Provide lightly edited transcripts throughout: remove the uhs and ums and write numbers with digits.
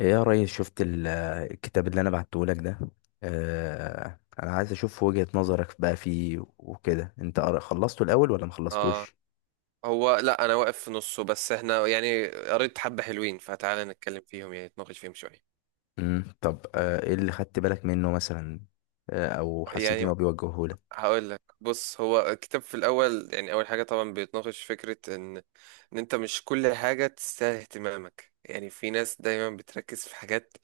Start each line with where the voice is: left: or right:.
left: ايه يا ريس؟ شفت الكتاب اللي انا بعته لك ده. آه، انا عايز اشوف وجهة نظرك بقى فيه وكده. انت خلصته الاول ولا ما
right: اه،
left: خلصتوش؟
right: هو لا انا واقف في نصه، بس احنا يعني قريت حبة حلوين، فتعالى نتكلم فيهم يعني نتناقش فيهم شوية.
left: طب، آه، ايه اللي خدت بالك منه مثلا؟ آه، او حسيت ان
right: يعني
left: هو بيوجهه لك؟
right: هقول لك بص، هو الكتاب في الاول يعني اول حاجة طبعا بيتناقش فكرة ان ان انت مش كل حاجة تستاهل اهتمامك. يعني في ناس دايما بتركز في حاجات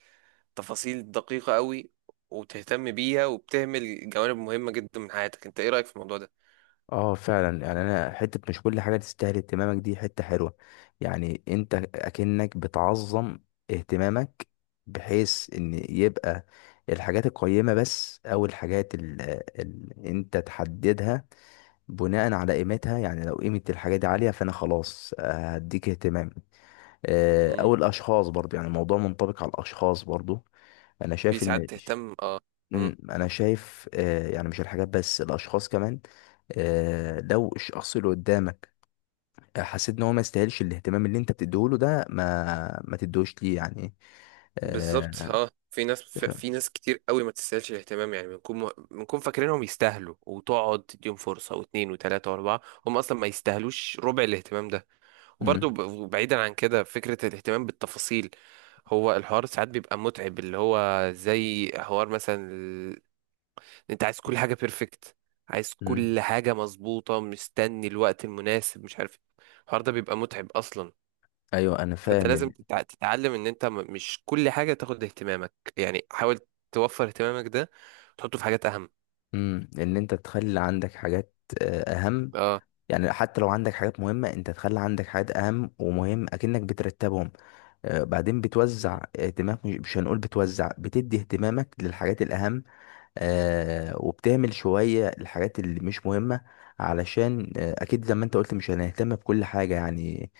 right: تفاصيل دقيقة قوي وتهتم بيها وبتهمل جوانب مهمة جدا من حياتك. انت ايه رأيك في الموضوع ده؟
left: اه، فعلا. يعني انا حتة مش كل حاجة تستاهل اهتمامك دي حتة حلوة. يعني انت اكنك بتعظم اهتمامك، بحيث ان يبقى الحاجات القيمة بس او الحاجات اللي انت تحددها بناء على قيمتها. يعني لو قيمة الحاجة دي عالية فأنا خلاص، آه، هديك اهتمام. آه،
right: امم
left: أو الأشخاص برضو. يعني الموضوع منطبق على الأشخاص برضو. أنا
right: في
left: شايف إن
right: ساعات تهتم،
left: مم، أنا شايف آه، يعني مش الحاجات بس، الأشخاص كمان. آه، لو الشخص اللي قدامك، آه، حسيت إن هو ما يستاهلش الاهتمام اللي أنت بتديهوله ده، ما تدوش ليه يعني.
right: بالظبط.
left: آه.
right: اه في ناس، في
left: تفهم؟
right: في ناس كتير قوي ما تستاهلش الاهتمام، يعني بنكون فاكرينهم يستاهلوا وتقعد تديهم فرصه واثنين وثلاثه واربعه، هم اصلا ما يستاهلوش ربع الاهتمام ده. وبرضو
left: مم.
right: بعيدا عن كده، فكره الاهتمام بالتفاصيل، هو الحوار ساعات بيبقى متعب، اللي هو زي حوار مثلا انت عايز كل حاجه بيرفكت، عايز
left: مم.
right: كل حاجه مظبوطه، مستني الوقت المناسب، مش عارف إيه. الحوار ده بيبقى متعب اصلا.
left: أيوه، أنا
right: فانت
left: فاهم.
right: لازم تتعلم ان انت مش كل حاجه تاخد اهتمامك. يعني حاول توفر اهتمامك ده، تحطه في حاجات اهم.
left: مم، إن أنت تخلي عندك حاجات، آه، أهم.
right: اه.
left: يعني حتى لو عندك حاجات مهمة انت تخلي عندك حاجات اهم، ومهم اكنك بترتبهم. آه، بعدين
right: مم.
left: بتوزع اهتمامك، مش هنقول بتوزع، بتدي اهتمامك للحاجات الاهم. آه، وبتهمل شوية الحاجات اللي مش مهمة. علشان آه، اكيد زي ما انت قلت مش هنهتم بكل حاجة يعني.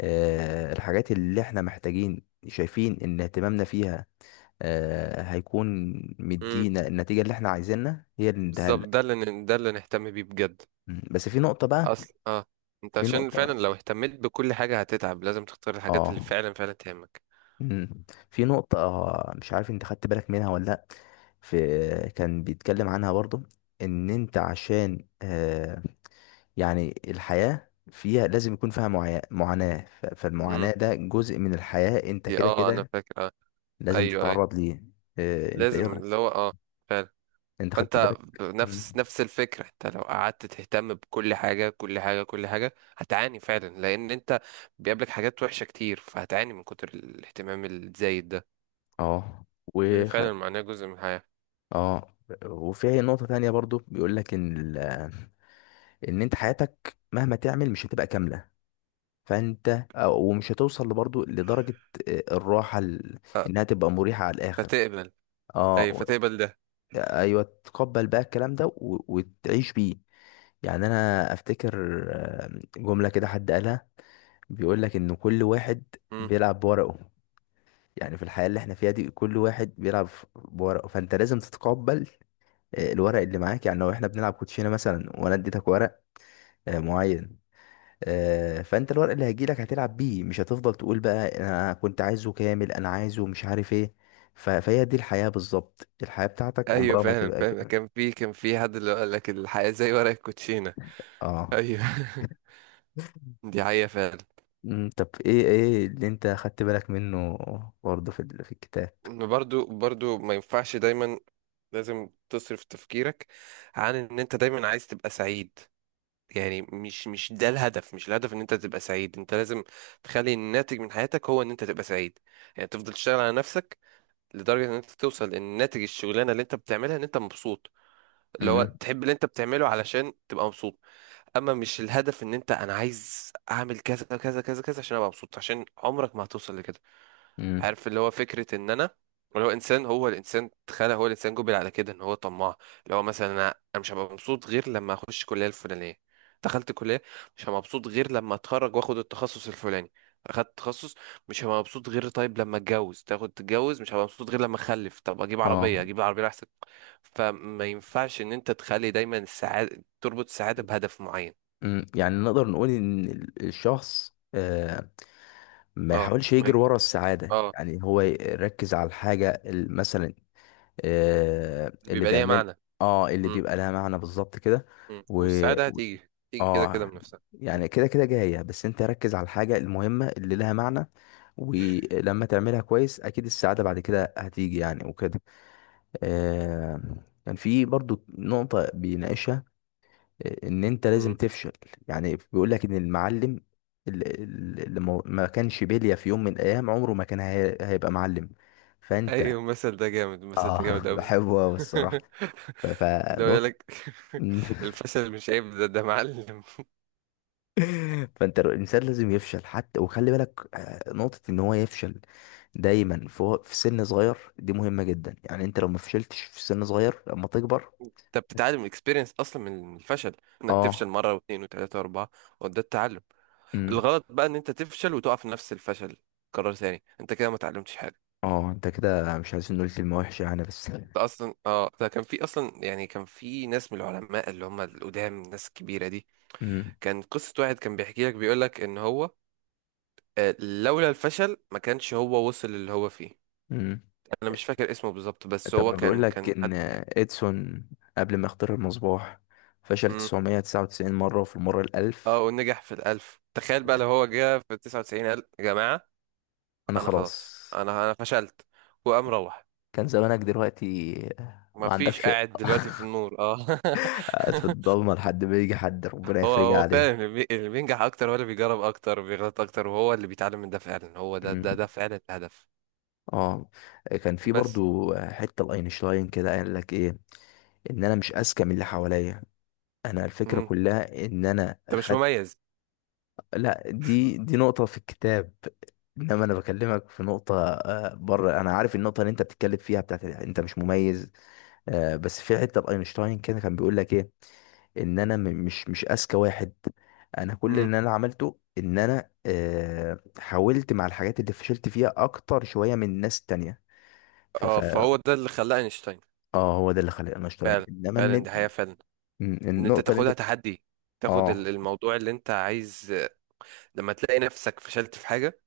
left: آه، الحاجات اللي احنا محتاجين شايفين ان اهتمامنا فيها، آه، هيكون
right: مم.
left: مدينا النتيجة اللي احنا عايزينها هي اللي نديها
right: بالظبط،
left: لك.
right: ده اللي ده اللي نهتم بيه بجد.
left: مم. بس في نقطة بقى.
right: اصل انت
left: في
right: عشان فعلا
left: نقطة،
right: لو اهتميت بكل حاجه هتتعب، لازم تختار الحاجات اللي
left: اه.
right: فعلا فعلا تهمك.
left: مم. في نقطة، آه، مش عارف انت خدت بالك منها ولا لأ. في، كان بيتكلم عنها برضو، ان انت عشان آه، يعني الحياة فيها لازم يكون فيها معاناة،
right: مم.
left: فالمعاناة ده جزء من الحياة، انت
right: دي
left: كده
right: انا
left: كده
right: فاكر،
left: لازم
right: ايوه، اي، أيوة.
left: تتعرض ليه. آه، انت ايه
right: لازم، اللي
left: رأيك؟
right: هو فعلا.
left: انت خدت
right: فانت
left: بالك؟ مم.
right: بنفس نفس الفكره، انت لو قعدت تهتم بكل حاجه كل حاجه كل حاجه هتعاني فعلا، لان انت بيقابلك حاجات وحشه كتير، فهتعاني من كتر الاهتمام الزايد ده،
left: اه.
right: لان
left: وخد،
right: فعلا معناه جزء من الحياه.
left: اه، وفي نقطة تانية برضو بيقول لك ان ان انت حياتك مهما تعمل مش هتبقى كاملة. فانت ومش هتوصل برضو لدرجة، آه، الراحة
right: أه،
left: انها تبقى مريحة على الاخر.
right: فتقبل.
left: اه،
right: ايوه، فتقبل ده.
left: ايوه، تقبل بقى الكلام ده، وتعيش بيه. يعني انا افتكر، آه، جملة كده حد قالها. بيقول لك ان كل واحد
right: مم.
left: بيلعب بورقه. يعني في الحياة اللي احنا فيها دي كل واحد بيلعب بورقه، فانت لازم تتقبل، آه، الورق اللي معاك. يعني لو احنا بنلعب كوتشينة مثلا، وانا اديتك ورق، آه، معين، آه، فانت الورق اللي هيجيلك هتلعب بيه. مش هتفضل تقول بقى انا كنت عايزه كامل، انا عايزه، مش عارف ايه. فهي دي الحياة بالظبط. الحياة بتاعتك
right: ايوه
left: عمرها ما
right: فعلا
left: تبقى
right: فعلا،
left: كامل.
right: كان في حد اللي قال لك الحياه زي ورق الكوتشينه.
left: اه.
right: ايوه دي حقيقه فعلا.
left: أمم، طب ايه، ايه اللي انت خدت بالك منه برضه في الكتاب؟
right: إن برضو برضو ما ينفعش دايما، لازم تصرف تفكيرك عن ان انت دايما عايز تبقى سعيد. يعني مش ده الهدف، مش الهدف ان انت تبقى سعيد، انت لازم تخلي الناتج من حياتك هو ان انت تبقى سعيد. يعني تفضل تشتغل على نفسك لدرجة ان انت توصل ان ناتج الشغلانة اللي انت بتعملها ان انت مبسوط، اللي هو
left: امم
right: تحب اللي انت بتعمله علشان تبقى مبسوط. اما مش الهدف ان انت، انا عايز اعمل كذا كذا كذا كذا عشان ابقى مبسوط، عشان عمرك ما هتوصل لكده.
left: امم
right: عارف اللي هو فكرة ان انا، اللي هو انسان، هو الانسان، تخيل، هو الانسان جبل على كده ان هو طماع. اللي هو مثلا، انا أنا مش هبقى مبسوط غير لما اخش الكلية الفلانية. دخلت الكلية، مش هبقى مبسوط غير لما اتخرج واخد التخصص الفلاني. اخدت تخصص، مش هبقى مبسوط غير طيب لما اتجوز. تاخد تتجوز، مش هبقى مبسوط غير لما اخلف. طب اجيب
left: اه.
right: عربية، اجيب العربية احسن. فما ينفعش ان انت تخلي دايما السعادة، تربط السعادة بهدف معين.
left: يعني نقدر نقول ان الشخص، آه، ما
right: اه
left: يحاولش
right: ما
left: يجري
right: يج-
left: ورا السعادة.
right: اه
left: يعني هو يركز على الحاجة مثلا، آه، اللي
right: بيبقى ليها
left: بيعمل،
right: معنى.
left: اه اللي
right: م-
left: بيبقى لها معنى. بالظبط كده.
right: م.
left: و
right: والسعادة
left: و-
right: هتيجي تيجي كده كده
left: اه.
right: من نفسها.
left: يعني كده كده جاية، بس انت ركز على الحاجة المهمة اللي لها معنى، ولما تعملها كويس اكيد السعادة بعد كده هتيجي يعني وكده. آه، كان في برضو نقطة بيناقشها، آه، ان انت لازم
right: إمم.
left: تفشل. يعني بيقول لك ان المعلم، اللي اللي ما كانش بلية في يوم من الايام، عمره ما كان هيبقى معلم. فانت
right: ايوه المثل ده جامد، المثل ده
left: اه
right: جامد قوي.
left: بحبه أوي الصراحة.
right: لو يقول
left: فنقطة
right: لك، الفشل مش عيب، ده ده معلم.
left: فانت الانسان لازم يفشل. حتى وخلي بالك آه، نقطة ان هو يفشل دايما في في سن صغير دي مهمة جدا. يعني انت لو ما فشلتش في سن صغير لما تكبر،
right: انت بتتعلم من الاكسبيرينس اصلا، من الفشل، انك تفشل
left: اه.
right: مره واثنين وثلاثه واربعه، وده التعلم.
left: امم.
right: الغلط بقى ان انت تفشل وتقع في نفس الفشل قرار ثاني، انت كده ما اتعلمتش حاجه.
left: اه، انت كده، مش عايزين نقول كلمة وحشة يعني بس
right: ده اصلا ده كان في اصلا، يعني كان في ناس من العلماء اللي هم القدام، الناس الكبيره دي،
left: امم.
right: كان قصه واحد كان بيحكي لك، بيقول لك ان هو، لولا الفشل ما كانش هو وصل اللي هو فيه.
left: امم.
right: انا مش فاكر اسمه بالظبط، بس
left: طب
right: هو
left: ما بيقول
right: كان
left: لك
right: كان
left: ان
right: حد جامد.
left: اديسون قبل ما يخترع المصباح فشل
right: مم.
left: 999 مرة، وفي المرة
right: اه،
left: الألف.
right: ونجح في الألف. تخيل بقى لو هو جه في 99، قال يا جماعة
left: انا
right: أنا
left: خلاص.
right: خلاص، أنا فشلت وقام روح.
left: كان زمانك دلوقتي
right: ما
left: ما
right: فيش
left: عندكش
right: قاعد دلوقتي في النور. اه
left: قاعد في الضلمة لحد ما يجي حد ربنا
right: هو
left: يفرجها
right: هو
left: عليه.
right: فعلا، اللي بينجح أكتر هو اللي بيجرب أكتر وبيغلط أكتر، وهو اللي بيتعلم من ده. فعلا هو ده،
left: مم.
right: ده فعلا الهدف.
left: اه. كان في
right: بس.
left: برضو حتة لاينشتاين كده قال لك ايه، ان انا مش اذكى من اللي حواليا. انا الفكرة
right: مم.
left: كلها ان انا
right: أنت مش
left: خد.
right: مميز.
left: لا، دي نقطة في الكتاب. انما انا بكلمك في نقطة، آه، بره. انا عارف النقطة اللي انت بتتكلم فيها بتاعت انت مش مميز. آه، بس في حتة لاينشتاين كده كان بيقول لك ايه، ان انا مش اذكى واحد. انا كل
right: مم.
left: اللي انا عملته ان انا آه، حاولت مع الحاجات اللي فشلت فيها اكتر شويه من ناس تانية. ف ف
right: اه فهو ده اللي خلاه أينشتاين.
left: اه، هو ده اللي خلاني انا اشتغل،
right: فعلا
left: انما
right: فعلا،
left: النت.
right: دي حقيقة فعلا. إن أنت
left: النقطه اللي انت،
right: تاخدها تحدي، تاخد
left: اه.
right: الموضوع اللي انت عايز، لما تلاقي نفسك فشلت في حاجة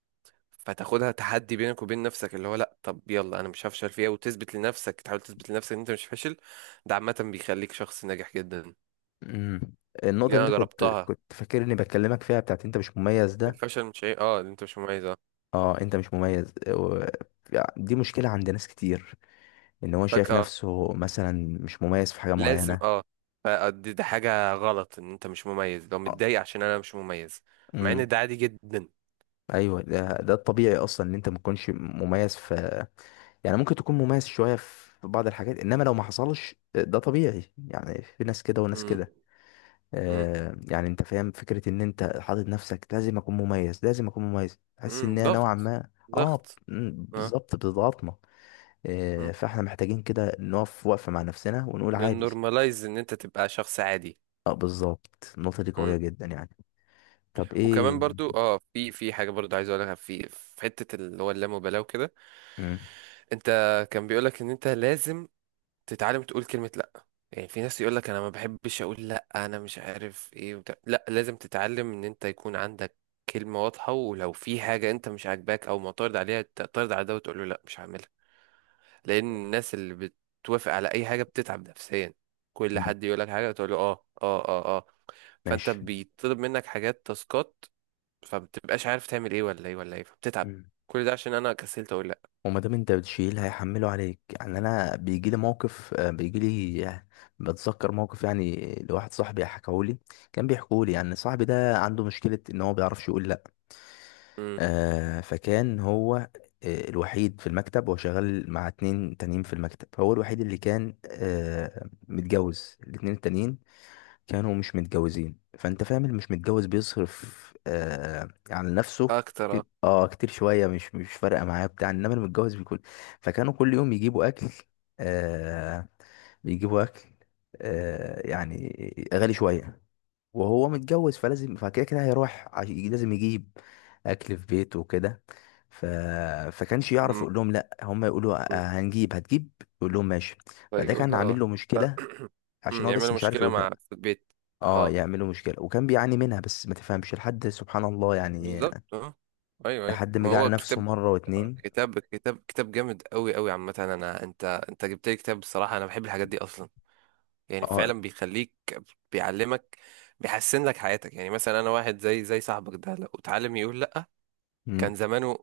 right: فتاخدها تحدي بينك وبين نفسك، اللي هو لا، طب يلا انا مش هفشل فيها، وتثبت لنفسك، تحاول تثبت لنفسك ان انت مش فاشل. ده عامة بيخليك شخص ناجح جدا.
left: مم. النقطه
right: اللي
left: اللي
right: انا
left: انت كنت
right: جربتها،
left: كنت فاكر اني بكلمك فيها بتاعت انت مش مميز ده.
right: الفشل مش عيب، اه، ان انت مش مميز، اه.
left: اه، انت مش مميز، آه، و، دي مشكله عند ناس كتير، ان هو شايف
right: فجأة
left: نفسه مثلا مش مميز في حاجه
right: لازم،
left: معينه.
right: اه، فدي ده حاجة غلط، ان انت مش مميز، لو
left: آه.
right: متضايق عشان انا مش مميز، مع
left: مم.
right: ان ده عادي جدا.
left: ايوه، ده الطبيعي اصلا ان انت ما تكونش مميز في. يعني ممكن تكون مميز شويه في بعض الحاجات، انما لو ما حصلش ده طبيعي يعني، في ناس كده وناس
right: امم.
left: كده.
right: امم.
left: آه، يعني انت فاهم فكره ان انت حاطط نفسك لازم اكون مميز لازم اكون مميز، تحس
right: امم،
left: ان هي نوعا
right: ضغط،
left: ما،
right: ضغط.
left: اه. مم،
right: اه.
left: بالظبط، بتضغطنا. آه،
right: امم،
left: فاحنا محتاجين كده نقف وقفه مع نفسنا ونقول عادي.
right: نورماليز ان انت تبقى شخص عادي.
left: اه، بالظبط، النقطه دي قويه
right: إمم.
left: جدا يعني. طب ايه؟
right: وكمان برضو، اه، في في حاجه برضو عايز اقولها، في في حته اللي هو اللامبالاه وكده.
left: مم.
right: انت، كان بيقولك ان انت لازم تتعلم تقول كلمه لا. يعني في ناس يقولك انا ما بحبش اقول لا، انا مش عارف ايه وبتاع. لا، لازم تتعلم ان انت يكون عندك كلمه واضحه، ولو في حاجه انت مش عاجباك او معترض عليها، تعترض على ده وتقول له لا مش هعملها. لان الناس اللي بتوافق على اي حاجه بتتعب نفسيا. كل
left: مم.
right: حد يقولك حاجه تقول له اه اه اه اه، فانت
left: ماشي.
right: بيطلب منك حاجات تاسكات فبتبقاش عارف تعمل ايه ولا ايه ولا ايه، فبتتعب. كل ده عشان انا كسلت اقول لا.
left: وما دام انت بتشيل هيحمله عليك. يعني انا بيجي لي موقف، آه، بيجي لي، آه، بتذكر موقف. يعني لواحد صاحبي حكاهولي، كان بيحكولي يعني. صاحبي ده عنده مشكلة ان هو ما بيعرفش يقول لا.
right: امم.
left: آه، فكان هو آه، الوحيد في المكتب، وهو شغال مع اتنين تانيين في المكتب. هو الوحيد اللي كان، آه، متجوز. الاتنين التانيين كانوا مش متجوزين. فانت فاهم، اللي مش متجوز بيصرف آه، على نفسه
right: اكتر، اه.
left: كتير، اه كتير شويه، مش فارقه معاه بتاع، انما اللي متجوز بيكون. فكانوا كل يوم يجيبوا اكل، آه، بيجيبوا اكل، آه يعني، غالي شويه. وهو متجوز، فلازم، فكده كده هيروح، لازم يجيب اكل في بيته وكده. ف... فكانش يعرف
right: امم.
left: يقول لهم لا. هم يقولوا
right: أمم.
left: آه، هنجيب، هتجيب. يقول لهم ماشي. فده
right: فيقول
left: كان عامل
right: اه.
left: له
right: ف-
left: مشكله. عشان
right: أمم،
left: هو بس
right: يعملوا
left: مش عارف
right: مشكلة
left: يقول.
right: مع، في البيت.
left: اه،
right: اه
left: يعملوا مشكلة وكان بيعاني منها، بس ما تفهمش لحد سبحان الله يعني.
right: بالظبط، اه. ايوه ايوه.
left: لحد ما
right: ما
left: جه على
right: هو
left: نفسه
right: كتاب،
left: مرة واتنين.
right: كتاب جامد قوي قوي عامة. انا انت، انت جبت لي كتاب، بصراحة انا بحب الحاجات دي اصلا. يعني
left: اه.
right: فعلا بيخليك، بيعلمك، بيحسن لك حياتك. يعني مثلا انا واحد زي زي صاحبك ده، لو اتعلم يقول لا كان
left: امم.
right: زمانه،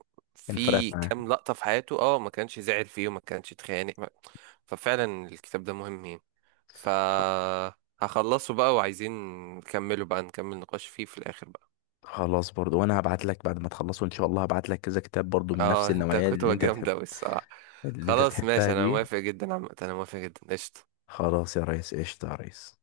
left: كان فرقت
right: في
left: معاه.
right: كام لقطة في حياته اه ما كانش زعل فيه وما كانش اتخانق ففعلا الكتاب ده مهم يعني. ف،
left: خ-
right: هخلصه بقى وعايزين نكمله بقى، نكمل نقاش فيه في الآخر بقى.
left: خلاص برضو. وانا هبعت لك بعد ما تخلصوا ان شاء الله هبعت لك كذا كتاب برضو من نفس
right: اه انت
left: النوعية اللي
right: كتبة
left: انت بتحب،
right: جامدة أوي الصراحة.
left: اللي انت
right: خلاص
left: بتحبها
right: ماشي، انا
left: دي.
right: موافق جدا عامة، انا موافق جدا، قشطة.
left: خلاص يا ريس، قشطة يا ريس.